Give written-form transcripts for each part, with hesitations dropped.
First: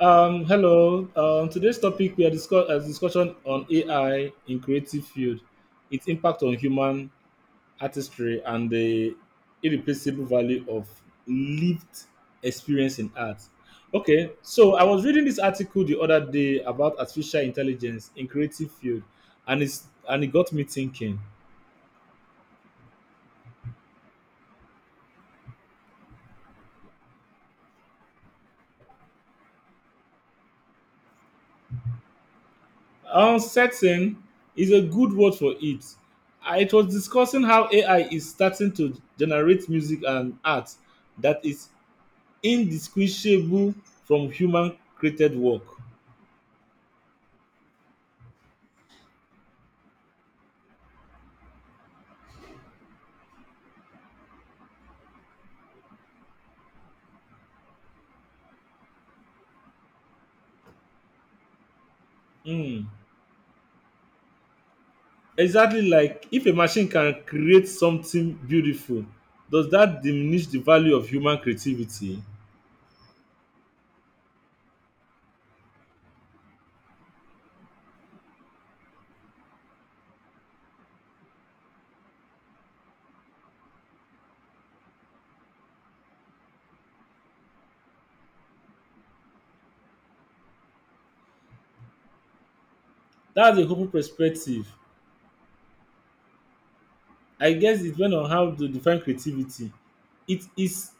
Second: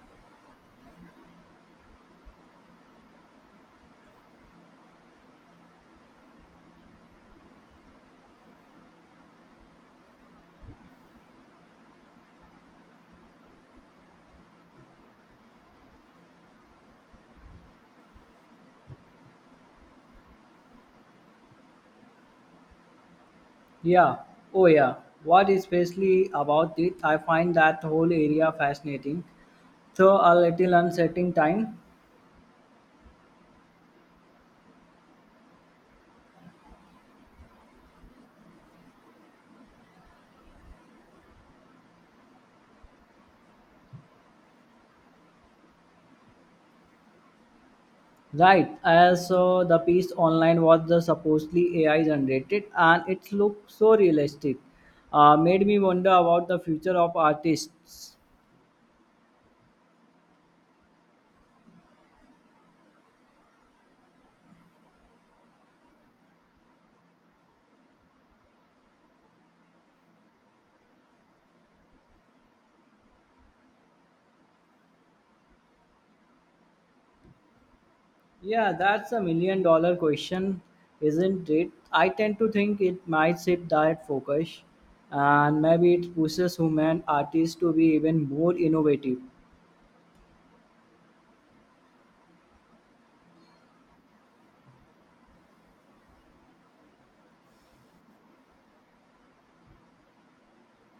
Hello. Today's topic, we are a discussion on AI in creative field, its impact on human artistry, and the irreplaceable value of lived experience in art. Okay, so I was reading this article the other day about artificial intelligence in creative field, and it got me thinking. Yeah, oh yeah. What especially about it? I find that whole area fascinating, though a little uncertain time. Uncertain is a good word for it. It was discussing how AI is starting to generate music and art that is indistinguishable from human-created work. Right, as the piece online was the supposedly AI generated, and it looked so realistic, made me wonder about the future of artists. Mm, exactly, like if a machine can create something beautiful, does that diminish the value of human creativity? Yeah, that's a $1 million question, isn't it? I tend to think it might shift that focus, and maybe it pushes human artists to be even more innovative. That's a hopeful perspective. I guess it depends on how to define creativity. It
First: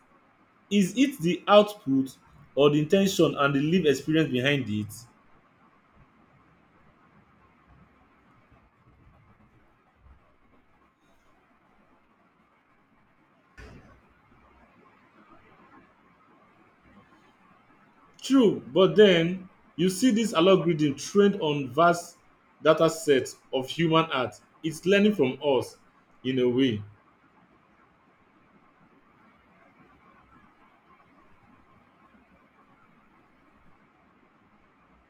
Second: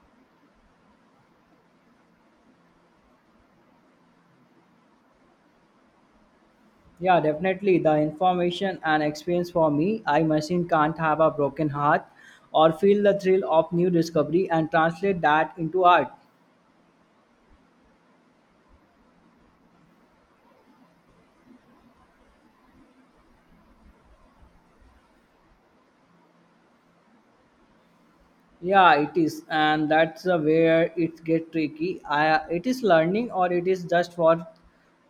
is it the output or the in ten tion and the lived experience behind it? Yeah, definitely. The information and experience for me, I machine can't have a broken heart or feel the thrill of new discovery and translate that into art. True, but then you see this algorithm trained on vast data sets of human art. It's learning from us in a way. Yeah, it is, and that's where it get tricky. I, it is learning or it is just for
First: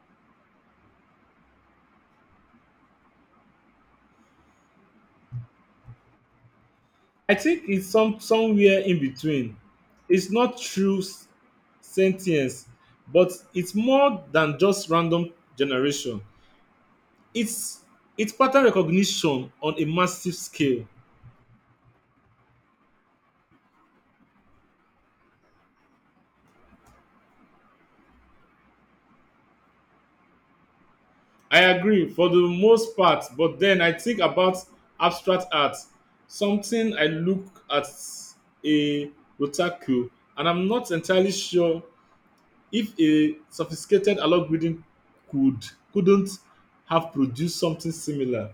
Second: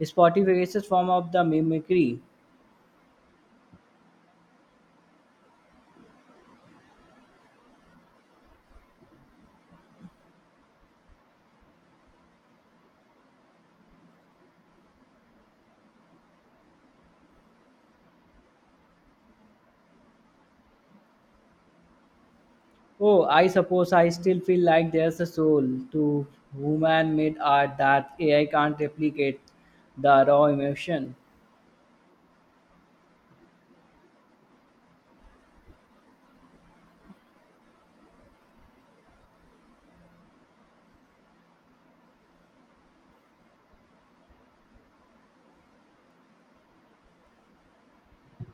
Spotify's form of the mimicry. I think it's somewhere in between. It's not true sentience, but it's more than just random generation. It's it's pattern recognition on a massive scale. Oh, I suppose I still feel like there's a soul to human-made art that AI can't replicate the raw emotion. I agree for the most part, but then I think about abstract art, something I look at, a Rotaku, and I'm not entirely sure if a sophisticated algorithm could couldn't have produced something similar.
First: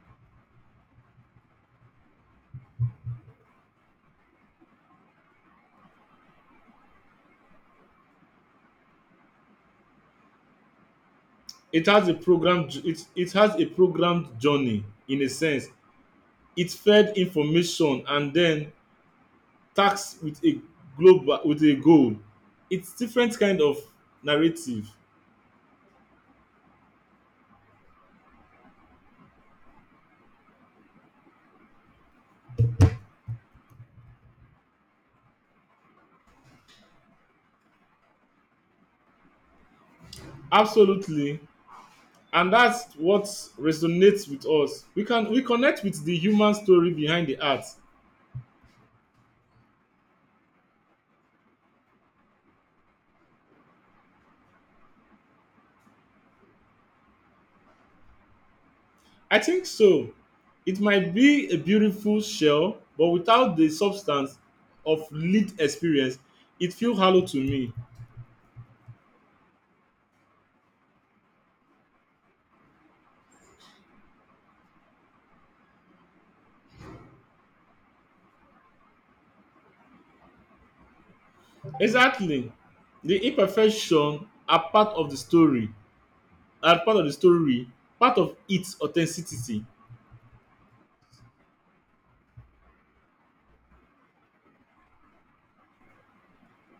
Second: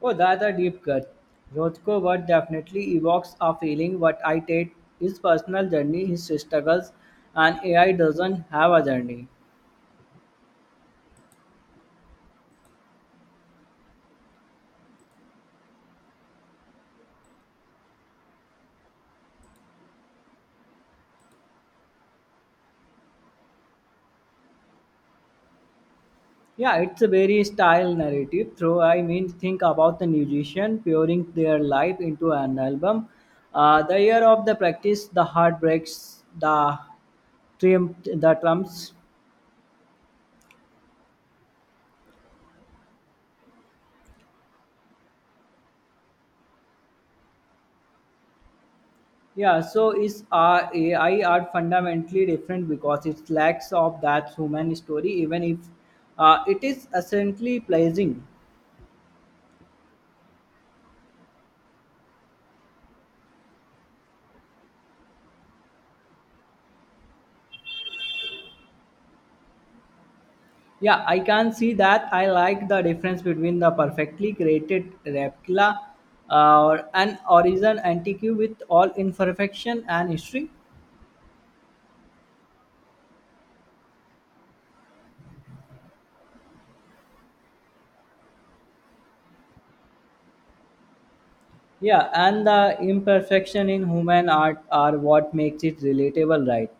Oh, that's a deep cut. Rothko work definitely evokes a feeling what I take his personal journey, his struggles, and AI doesn't have a journey. It has a program it, it has a programmed journey in a sense. It fed information and then tasked with a goal. It's different kind of narrative. Yeah, it's a very style narrative. Through I mean, think about the musician pouring their life into an album. The year of the practice, the heartbreaks, the triumph, the trumps. Absolutely, and that's what resonates with us. We connect with the human story behind the art. Yeah, so is AI art fundamentally different because it lacks of that human story, even if it is essentially pleasing. I think so. It might be a beautiful shell, but without the substance of lived experience, it feels hollow to me. Yeah, I can see that. I like the difference between the perfectly created replica or an origin antique with all imperfection and history. Exactly. The imperfection are part of the story, are part of the story, part of its authenticity. Yeah, and the imperfection in human art are what makes it relatable, right?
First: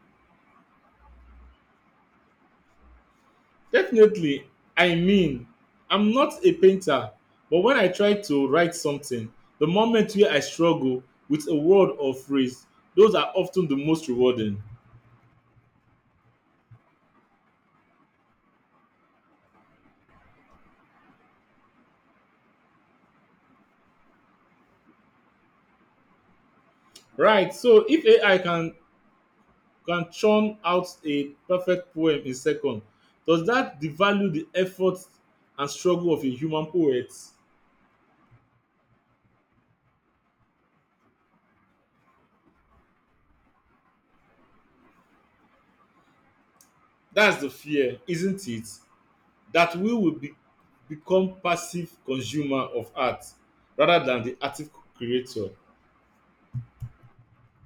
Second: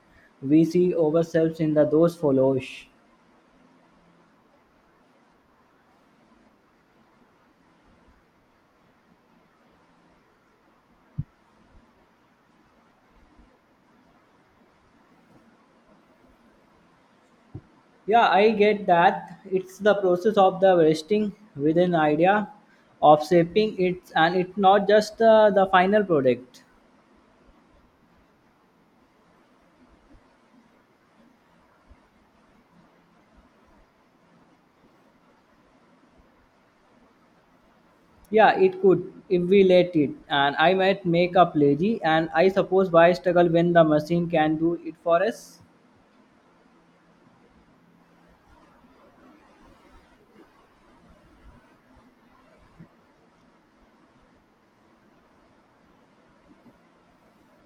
We see ourselves in the those follows. Definitely. I mean, I'm not a painter, but when I try to write something, the moment where I struggle with a word or phrase, those are often the most rewarding. Yeah, I get that. It's the process of the vesting with an idea of shaping it, and it's not just the final product. Right. So if AI can churn out a perfect poem in second, does that devalue the effort and struggle of a human poet? Yeah, it could if we let it, and I might make up lazy, and I suppose why struggle when the machine can do it for us? That's the fear, isn't it? That we will be, become passive consumer of art rather than the active creator.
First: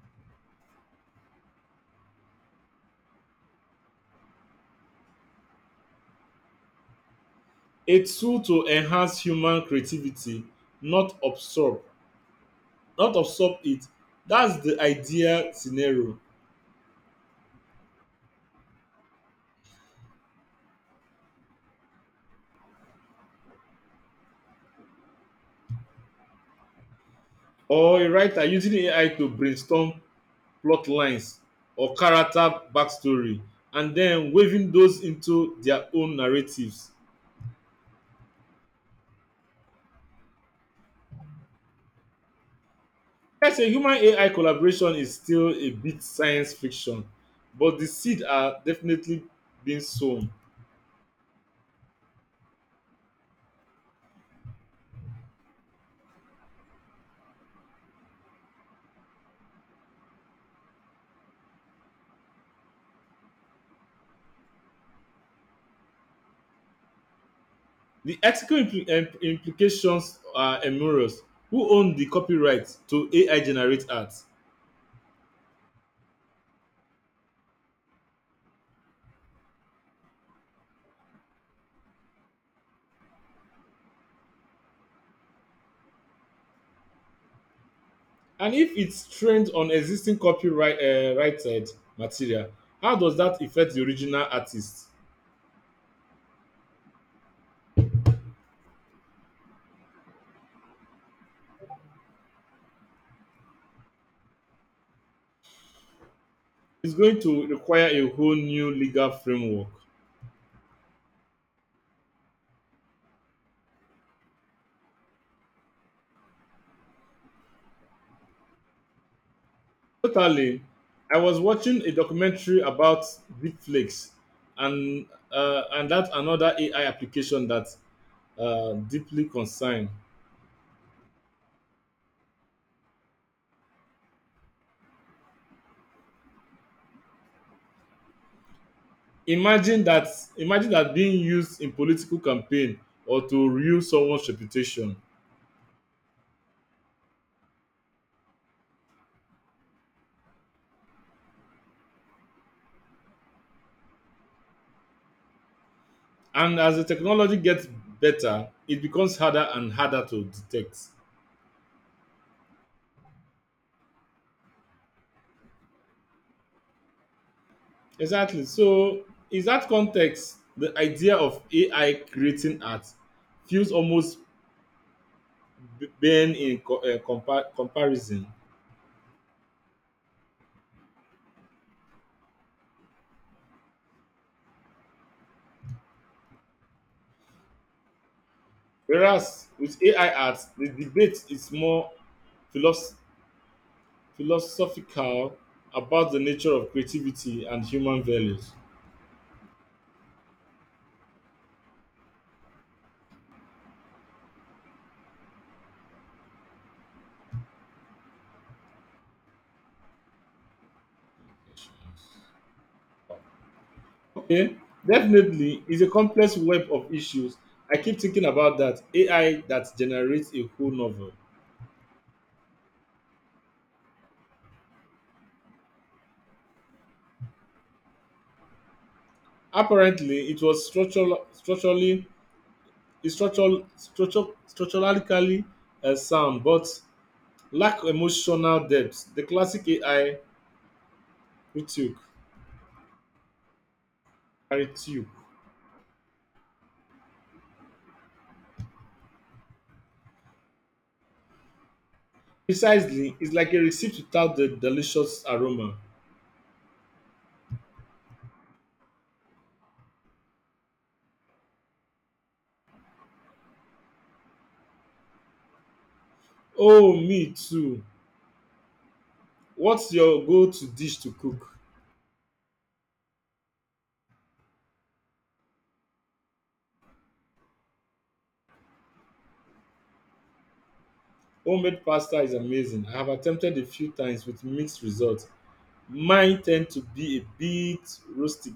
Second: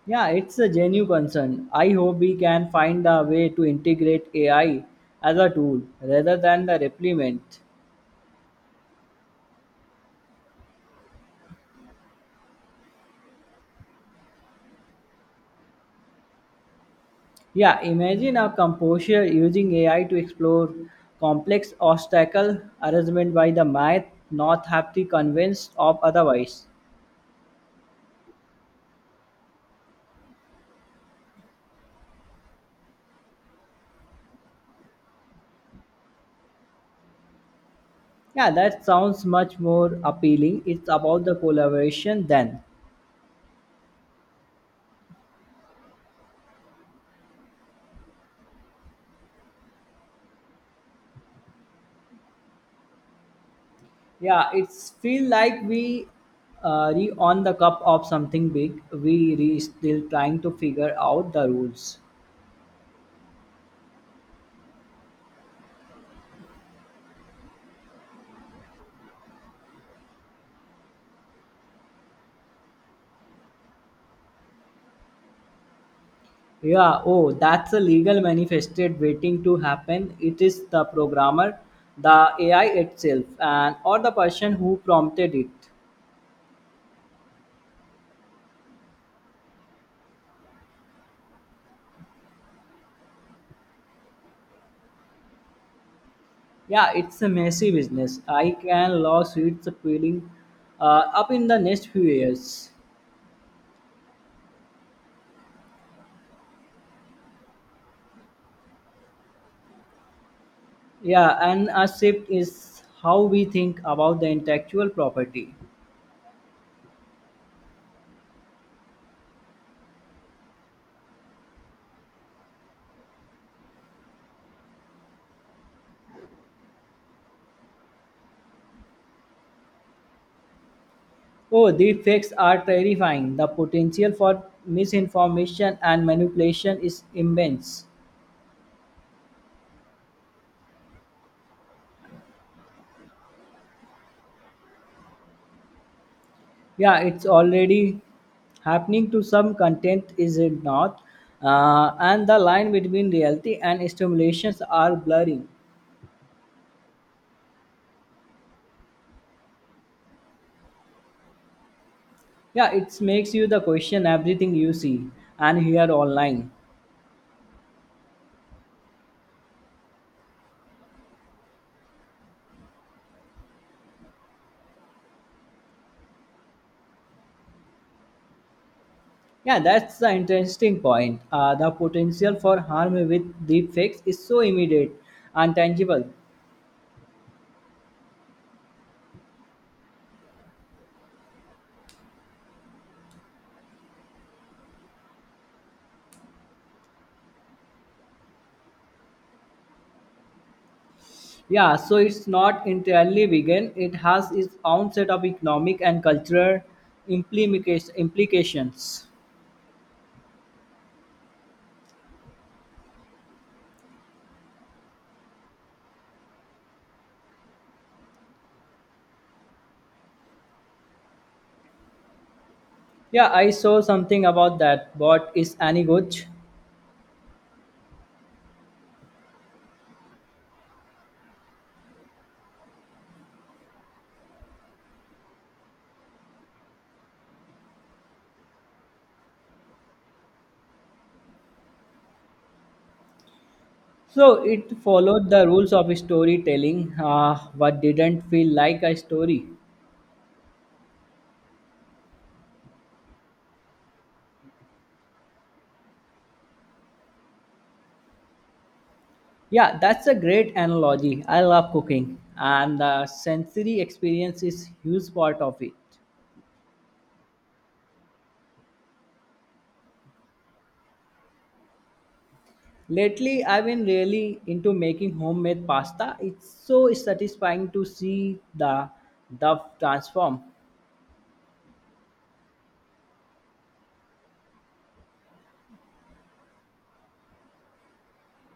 Yeah, it's a genuine concern. I hope we can find a way to integrate AI as a tool rather than the replement. A tool to enhance human creativity, not absorb not absorb it. That's the ideal scenario. Yeah, imagine a composer using AI to explore complex obstacle arrangement by the math not have to convinced of otherwise. Or a writer using AI to brainstorm plot lines or character backstory and then weaving those into their own narratives. Yeah, that sounds much more appealing. It's about the collaboration then. Yes, a human AI collaboration is still a bit science fiction, but the seed are definitely being sown. Yeah, it's feel like we re on the cup of something big. We re still trying to figure out the rules. The ethical implications are enormous. Who owns the copyright to AI generate art? Yeah, oh, that's a legal manifested waiting to happen. It is the programmer, the AI itself, and or the person who prompted it. And if it's trained on existing copyright righted material, how does that affect the original artist? Yeah, it's a messy business. I can lawsuits appealing up in the next few years. It's going to require a whole new legal framework. Yeah, and a shift is how we think about the intellectual property. Totally. I was watching a documentary about deepfakes and and that's another AI application that deeply concerned. Oh, the facts are terrifying. The potential for misinformation and manipulation is immense. Imagine that Imagine that being used in political campaign or to ruin someone's reputation. Yeah, it's already happening to some content, is it not? And the line between reality and stimulations are blurring. And as the technology gets better, it becomes harder and harder to detect. Yeah, it makes you the question everything you see and hear online. Exactly. So in that context, the idea of AI creating art feels almost b- banned in co- compa- comparison. Yeah, that's the interesting point. The potential for harm with deepfakes is so immediate and tangible. Whereas with AI art, the debate is more philosoph- philosophical about the nature of creativity and human values. Yeah, so it's not entirely vegan. It has its own set of economic and cultural implications. Okay, definitely, it's a complex web of issues. I keep thinking about that AI that generates a whole novel. Yeah, I saw something about that. But is any good? Apparently, it was structural, structurally, it's structural, structural, structurally sound, but lack emotional depth. The classic AI we took, So I it took. followed the rules of storytelling, but didn't feel like a story. Precisely, it's like a receipt without the delicious aroma. Yeah, that's a great analogy. I love cooking, and the sensory experience is huge part of it. Oh, me too. What's your go-to dish to cook? Lately, I've been really into making homemade pasta. It's so satisfying to see the dough transform. Homemade pasta is amazing. I have attempted a few times with mixed results. Mine tend to be a bit rustic.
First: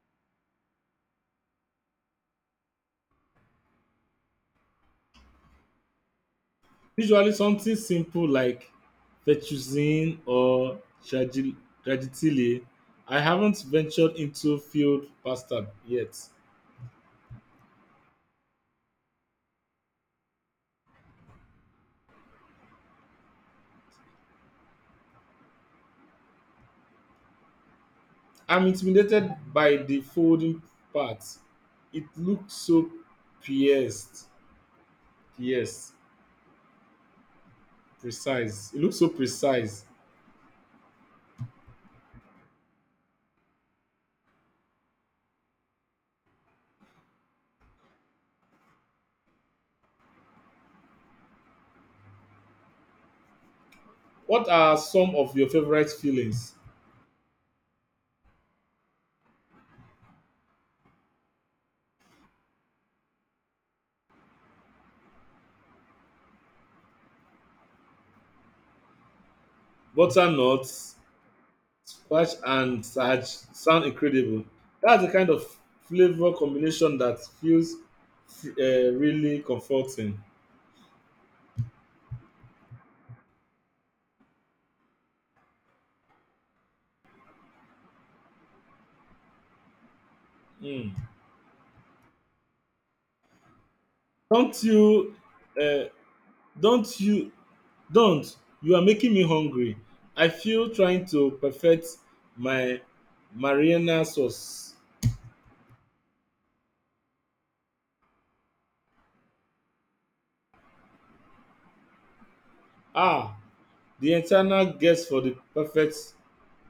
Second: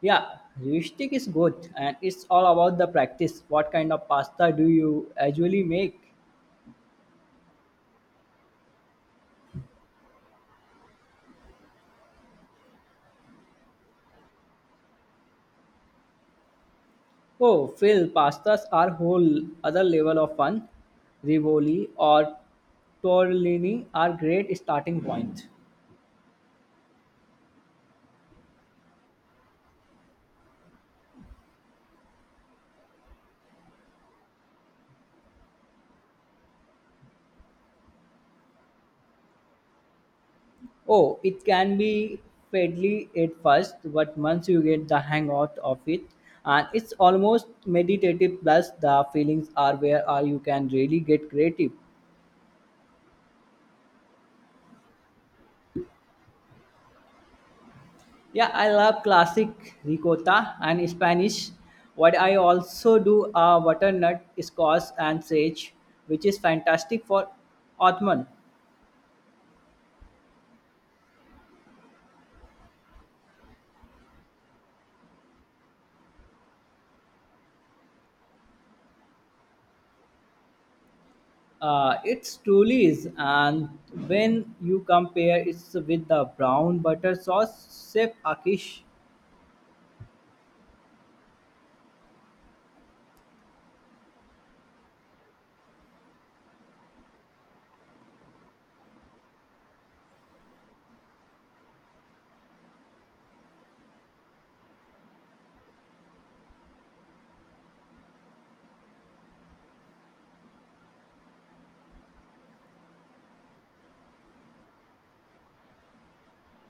Yeah, heuristic is good, and it's all about the practice. What kind of pasta do you usually make? Usually something simple like fettuccine or tragi- tragitile. I haven't ventured into field pasta yet. Oh, Phil, pastas are whole other level of fun. Rivoli or tortellini are great starting point. I'm intimidated by the folding part. It looks so pierced. Yes, precise. It looks so precise. Oh, it can be fiddly at first, but once you get the hang out of it, and it's almost meditative. Plus, the feelings are where are you can really get creative. What are some of your favorite fillings? Yeah, I love classic ricotta and Spanish. What I also do are butternut squash and sage, which is fantastic for Ottoman. Butternuts, Squash and Saj sound incredible. That's the kind of flavor combination that feels really comforting. It truly is, and when you compare it with the brown butter sauce, Chef Akish, Mm. Don't you, uh, don't you, don't. You are making me hungry. I feel trying to perfect my Mariana sauce. Ah, the eternal guest for the perfect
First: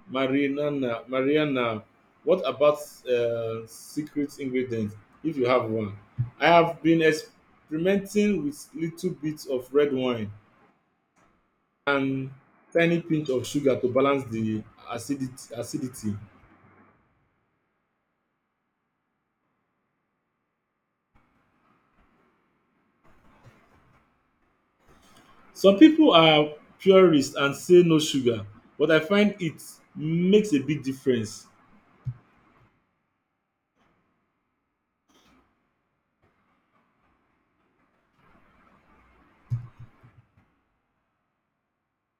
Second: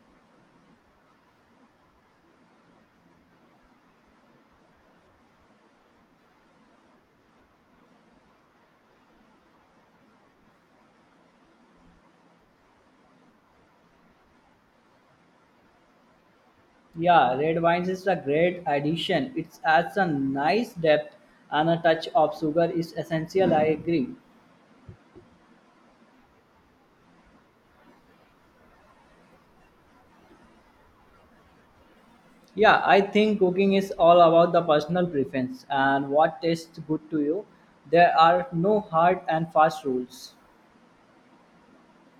Mariana, what about secret ingredients if you have one? I have been experimenting with little bits of red wine and tiny pinch of sugar to balance the acidity. yeah, red wines is a great addition. It adds a nice depth and a touch of sugar is essential. I agree. Some people are purists and say no sugar, but I find it makes a big difference. Yeah, I think cooking is all about the personal preference and what tastes good to you. There are no hard and fast rules.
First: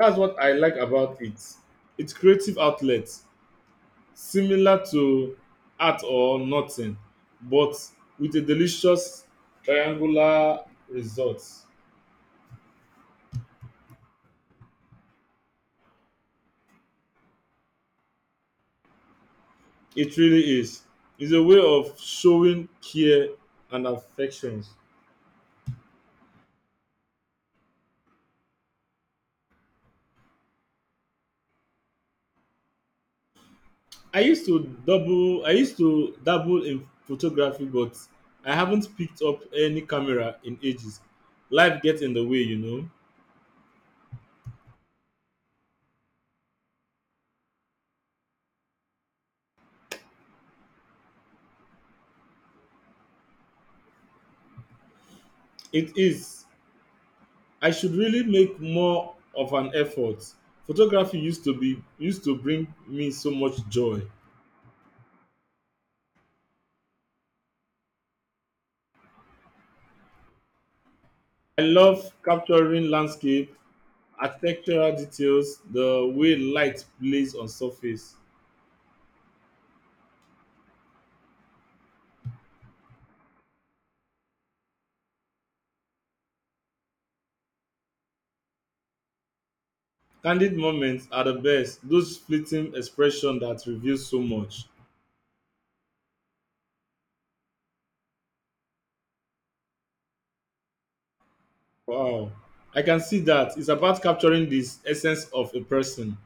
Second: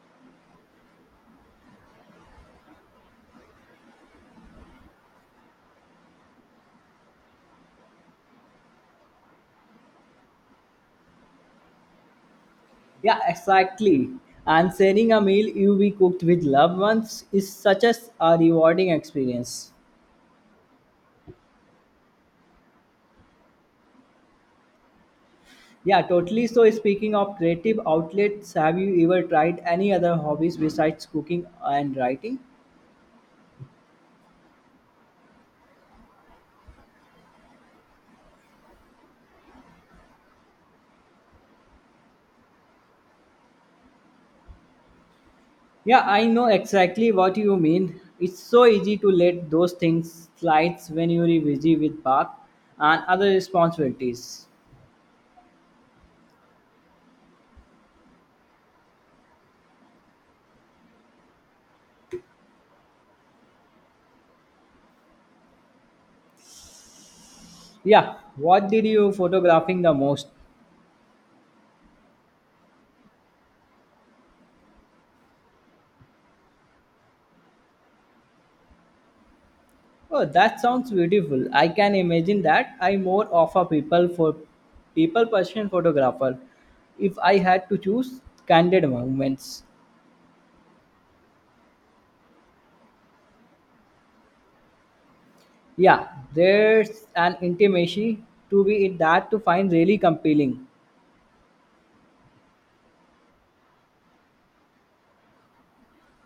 That's what I like about it. It's creative outlet, similar to art or nothing, but with a delicious triangular result. Yeah, exactly. And sharing a meal you be cooked with loved ones is such as a rewarding experience. It really is. It's a way of showing care and affections. Yeah, totally. So speaking of creative outlets, have you ever tried any other hobbies besides cooking and writing? I used to dabble in photography, but I haven't picked up any camera in ages. Life gets in the way, you know. Yeah, I know exactly what you mean. It's so easy to let those things slide when you're busy with bath and other responsibilities. It is. I should really make more of an effort. Photography used to be used to bring me so much joy. Yeah, what did you photographing the most? I love capturing landscape, architectural details, the way light plays on surface. Oh, that sounds beautiful. I can imagine that. I more of a people for people person photographer. If I had to choose candid moments, Candid moments are the best, those fleeting expressions that reveal so much. yeah, there's an intimacy to be in that to find really compelling. Wow. I can see that. It's about capturing this essence of a person.